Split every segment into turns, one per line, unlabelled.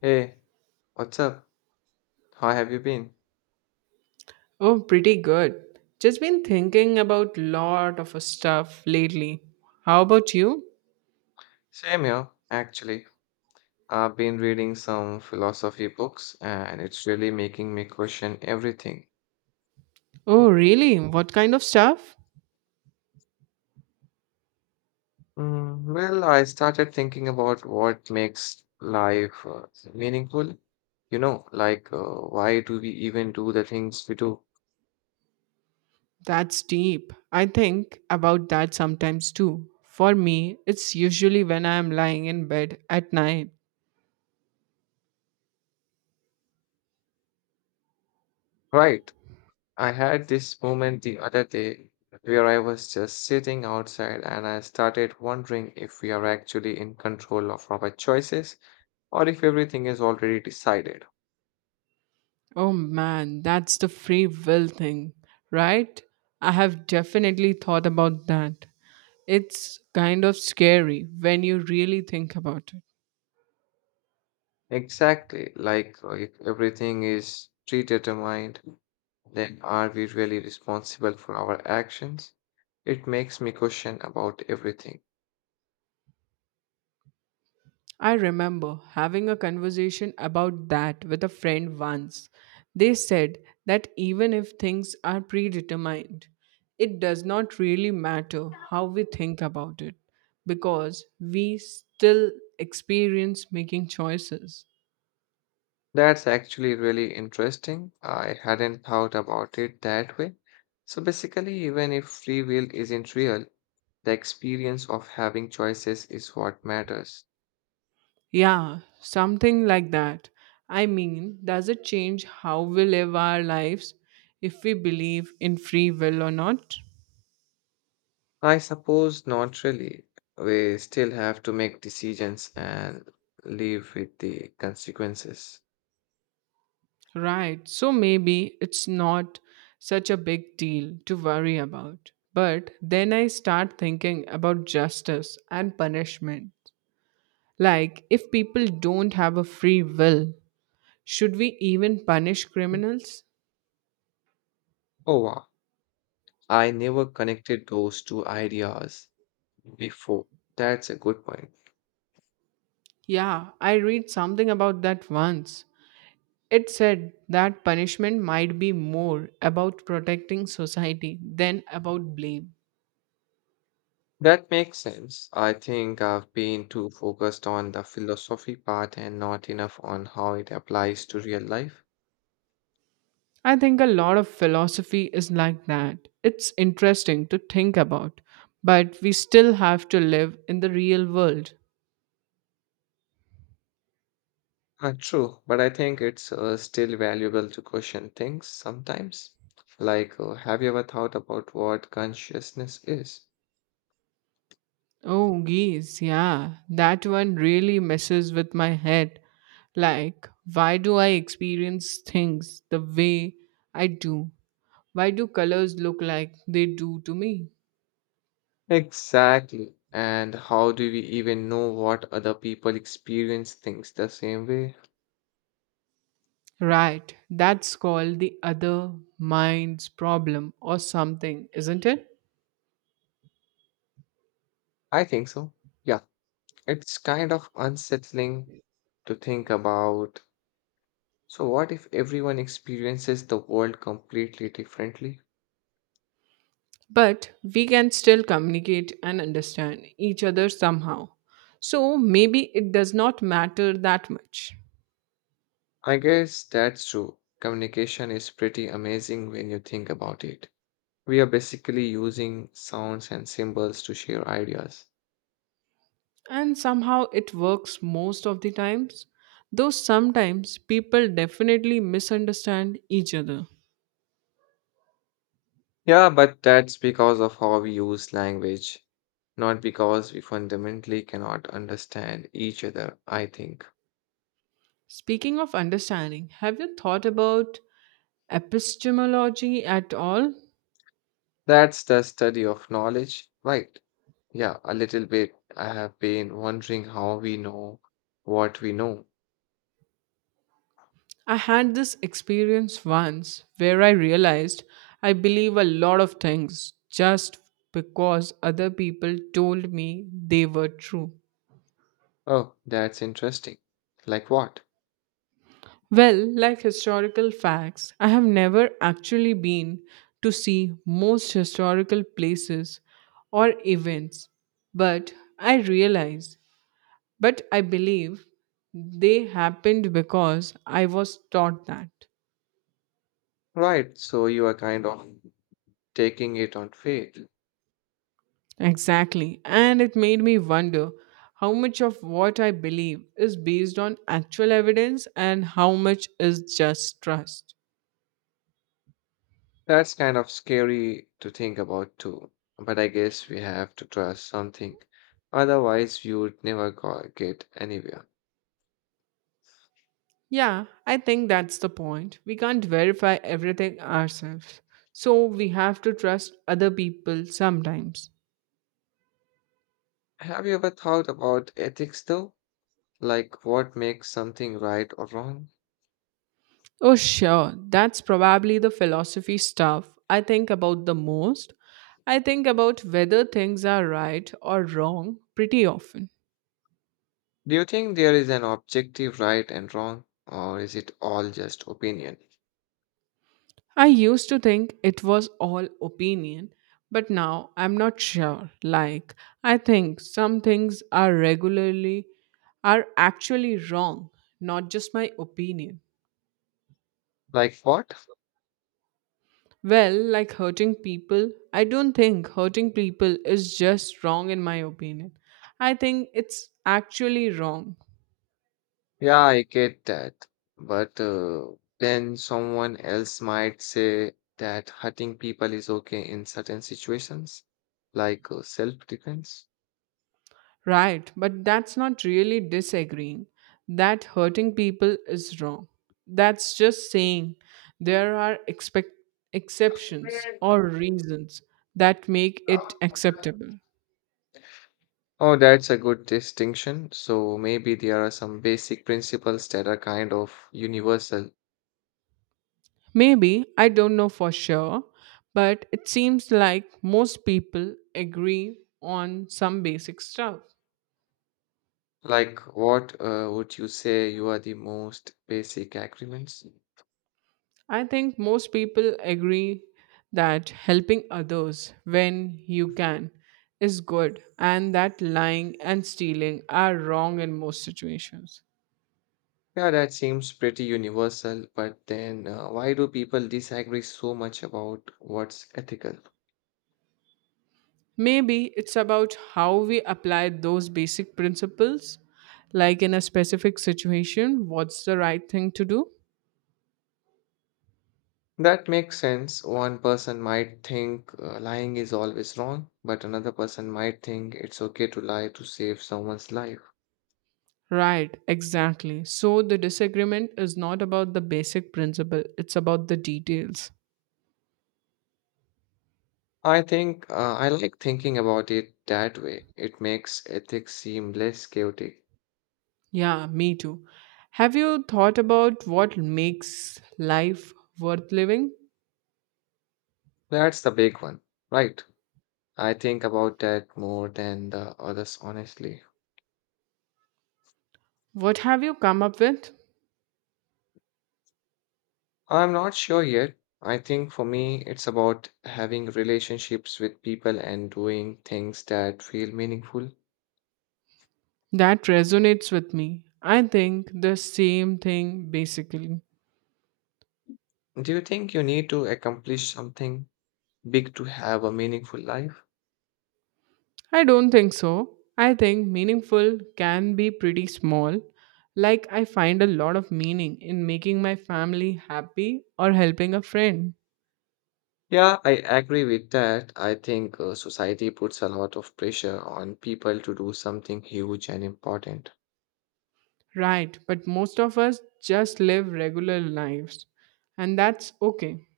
Hey, what's up? How have you been?
Oh, pretty good. Just been thinking about lot of stuff lately. How about you?
Same here, actually. I've been reading some philosophy books and it's really making me question everything.
Oh, really? What kind of stuff?
Mm, well, I started thinking about what makes life meaningful. You know, like why do we even do the things we do?
That's deep. I think about that sometimes too. For me, it's usually when I am lying in bed at night.
Right. I had this moment the other day where I was just sitting outside and I started wondering if we are actually in control of our choices or if everything is already decided.
Oh man, that's the free will thing, right? I have definitely thought about that. It's kind of scary when you really think about it.
Exactly, like if everything is predetermined, then are we really responsible for our actions? It makes me question about everything.
I remember having a conversation about that with a friend once. They said that even if things are predetermined, it does not really matter how we think about it because we still experience making choices.
That's actually really interesting. I hadn't thought about it that way. So basically, even if free will isn't real, the experience of having choices is what matters.
Yeah, something like that. I mean, does it change how we live our lives if we believe in free will or not?
I suppose not really. We still have to make decisions and live with the consequences.
Right. So maybe it's not such a big deal to worry about. But then I start thinking about justice and punishment. Like, if people don't have a free will, should we even punish criminals?
Oh wow, I never connected those two ideas before. That's a good point.
Yeah, I read something about that once. It said that punishment might be more about protecting society than about blame.
That makes sense. I think I've been too focused on the philosophy part and not enough on how it applies to real life.
I think a lot of philosophy is like that. It's interesting to think about, but we still have to live in the real world.
True, but I think it's still valuable to question things sometimes. Like, have you ever thought about what consciousness is?
Oh, geez, yeah, that one really messes with my head. Like, why do I experience things the way I do? Why do colors look like they do to me?
Exactly. And how do we even know what other people experience things the same way?
Right, that's called the other mind's problem or something, isn't it?
I think so. Yeah, it's kind of unsettling to think about. So, what if everyone experiences the world completely differently?
But we can still communicate and understand each other somehow. So maybe it does not matter that much.
I guess that's true. Communication is pretty amazing when you think about it. We are basically using sounds and symbols to share ideas.
And somehow it works most of the times, though sometimes people definitely misunderstand each other.
Yeah, but that's because of how we use language, not because we fundamentally cannot understand each other, I think.
Speaking of understanding, have you thought about epistemology at all?
That's the study of knowledge, right? Yeah, a little bit. I have been wondering how we know what we know.
I had this experience once where I realized I believe a lot of things just because other people told me they were true.
Oh, that's interesting. Like what?
Well, like historical facts, I have never actually been to see most historical places or events, but I realize, I believe they happened because I was taught that.
Right, so you are kind of taking it on faith.
Exactly. And it made me wonder how much of what I believe is based on actual evidence and how much is just trust.
That's kind of scary to think about too, but I guess we have to trust something. Otherwise, we would never go, get anywhere.
Yeah, I think that's the point. We can't verify everything ourselves. So we have to trust other people sometimes.
Have you ever thought about ethics though? Like what makes something right or wrong?
Oh, sure. That's probably the philosophy stuff I think about the most. I think about whether things are right or wrong pretty often.
Do you think there is an objective right and wrong, or is it all just opinion?
I used to think it was all opinion, but now I'm not sure. Like, I think some things are actually wrong, not just my opinion.
Like what?
Well, like hurting people, I don't think hurting people is just wrong in my opinion. I think it's actually wrong.
Yeah, I get that. But then someone else might say that hurting people is okay in certain situations, like self-defense.
Right, but that's not really disagreeing. That hurting people is wrong. That's just saying there are exceptions or reasons that make it acceptable.
Oh, that's a good distinction. So maybe there are some basic principles that are kind of universal.
Maybe, I don't know for sure, but it seems like most people agree on some basic stuff.
Like, what would you say you are the most basic agreements?
I think most people agree that helping others when you can is good and that lying and stealing are wrong in most situations.
Yeah, that seems pretty universal, but then why do people disagree so much about what's ethical?
Maybe it's about how we apply those basic principles, like in a specific situation, what's the right thing to do?
That makes sense. One person might think lying is always wrong, but another person might think it's okay to lie to save someone's life.
Right, exactly. So the disagreement is not about the basic principle, it's about the details.
I think I like thinking about it that way. It makes ethics seem less chaotic.
Yeah, me too. Have you thought about what makes life worth living?
That's the big one, right? I think about that more than the others, honestly.
What have you come up with?
I'm not sure yet. I think for me, it's about having relationships with people and doing things that feel meaningful.
That resonates with me. I think the same thing basically.
Do you think you need to accomplish something big to have a meaningful life?
I don't think so. I think meaningful can be pretty small. Like, I find a lot of meaning in making my family happy or helping a friend.
Yeah, I agree with that. I think society puts a lot of pressure on people to do something huge and important.
Right, but most of us just live regular lives, and that's okay.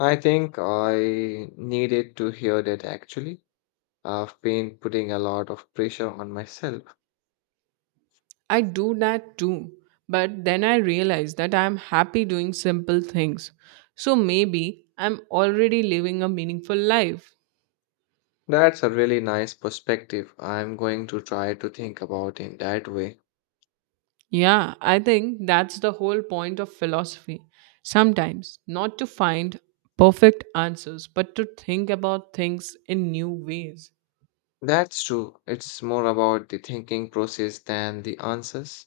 I think I needed to hear that actually. I've been putting a lot of pressure on myself.
I do that too, but then I realize that I'm happy doing simple things. So maybe I'm already living a meaningful life.
That's a really nice perspective. I'm going to try to think about in that way.
Yeah, I think that's the whole point of philosophy. Sometimes, not to find perfect answers, but to think about things in new ways.
That's true. It's more about the thinking process than the answers.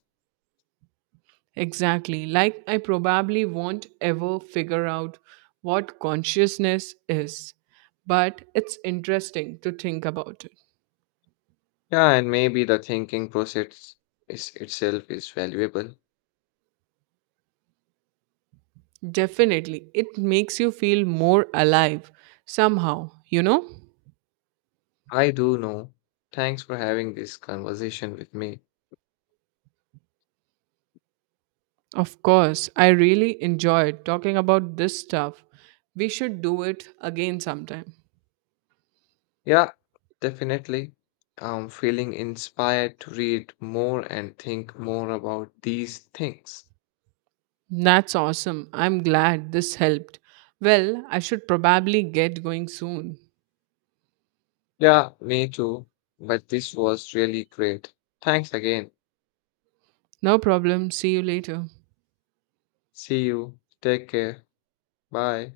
Exactly, like I probably won't ever figure out what consciousness is, but it's interesting to think about it.
Yeah, and maybe the thinking process is itself is valuable.
Definitely. It makes you feel more alive somehow, you know?
I do know. Thanks for having this conversation with me.
Of course, I really enjoyed talking about this stuff. We should do it again sometime.
Yeah, definitely. I'm feeling inspired to read more and think more about these things.
That's awesome. I'm glad this helped. Well, I should probably get going soon.
Yeah, me too. But this was really great. Thanks again.
No problem. See you later.
See you. Take care. Bye.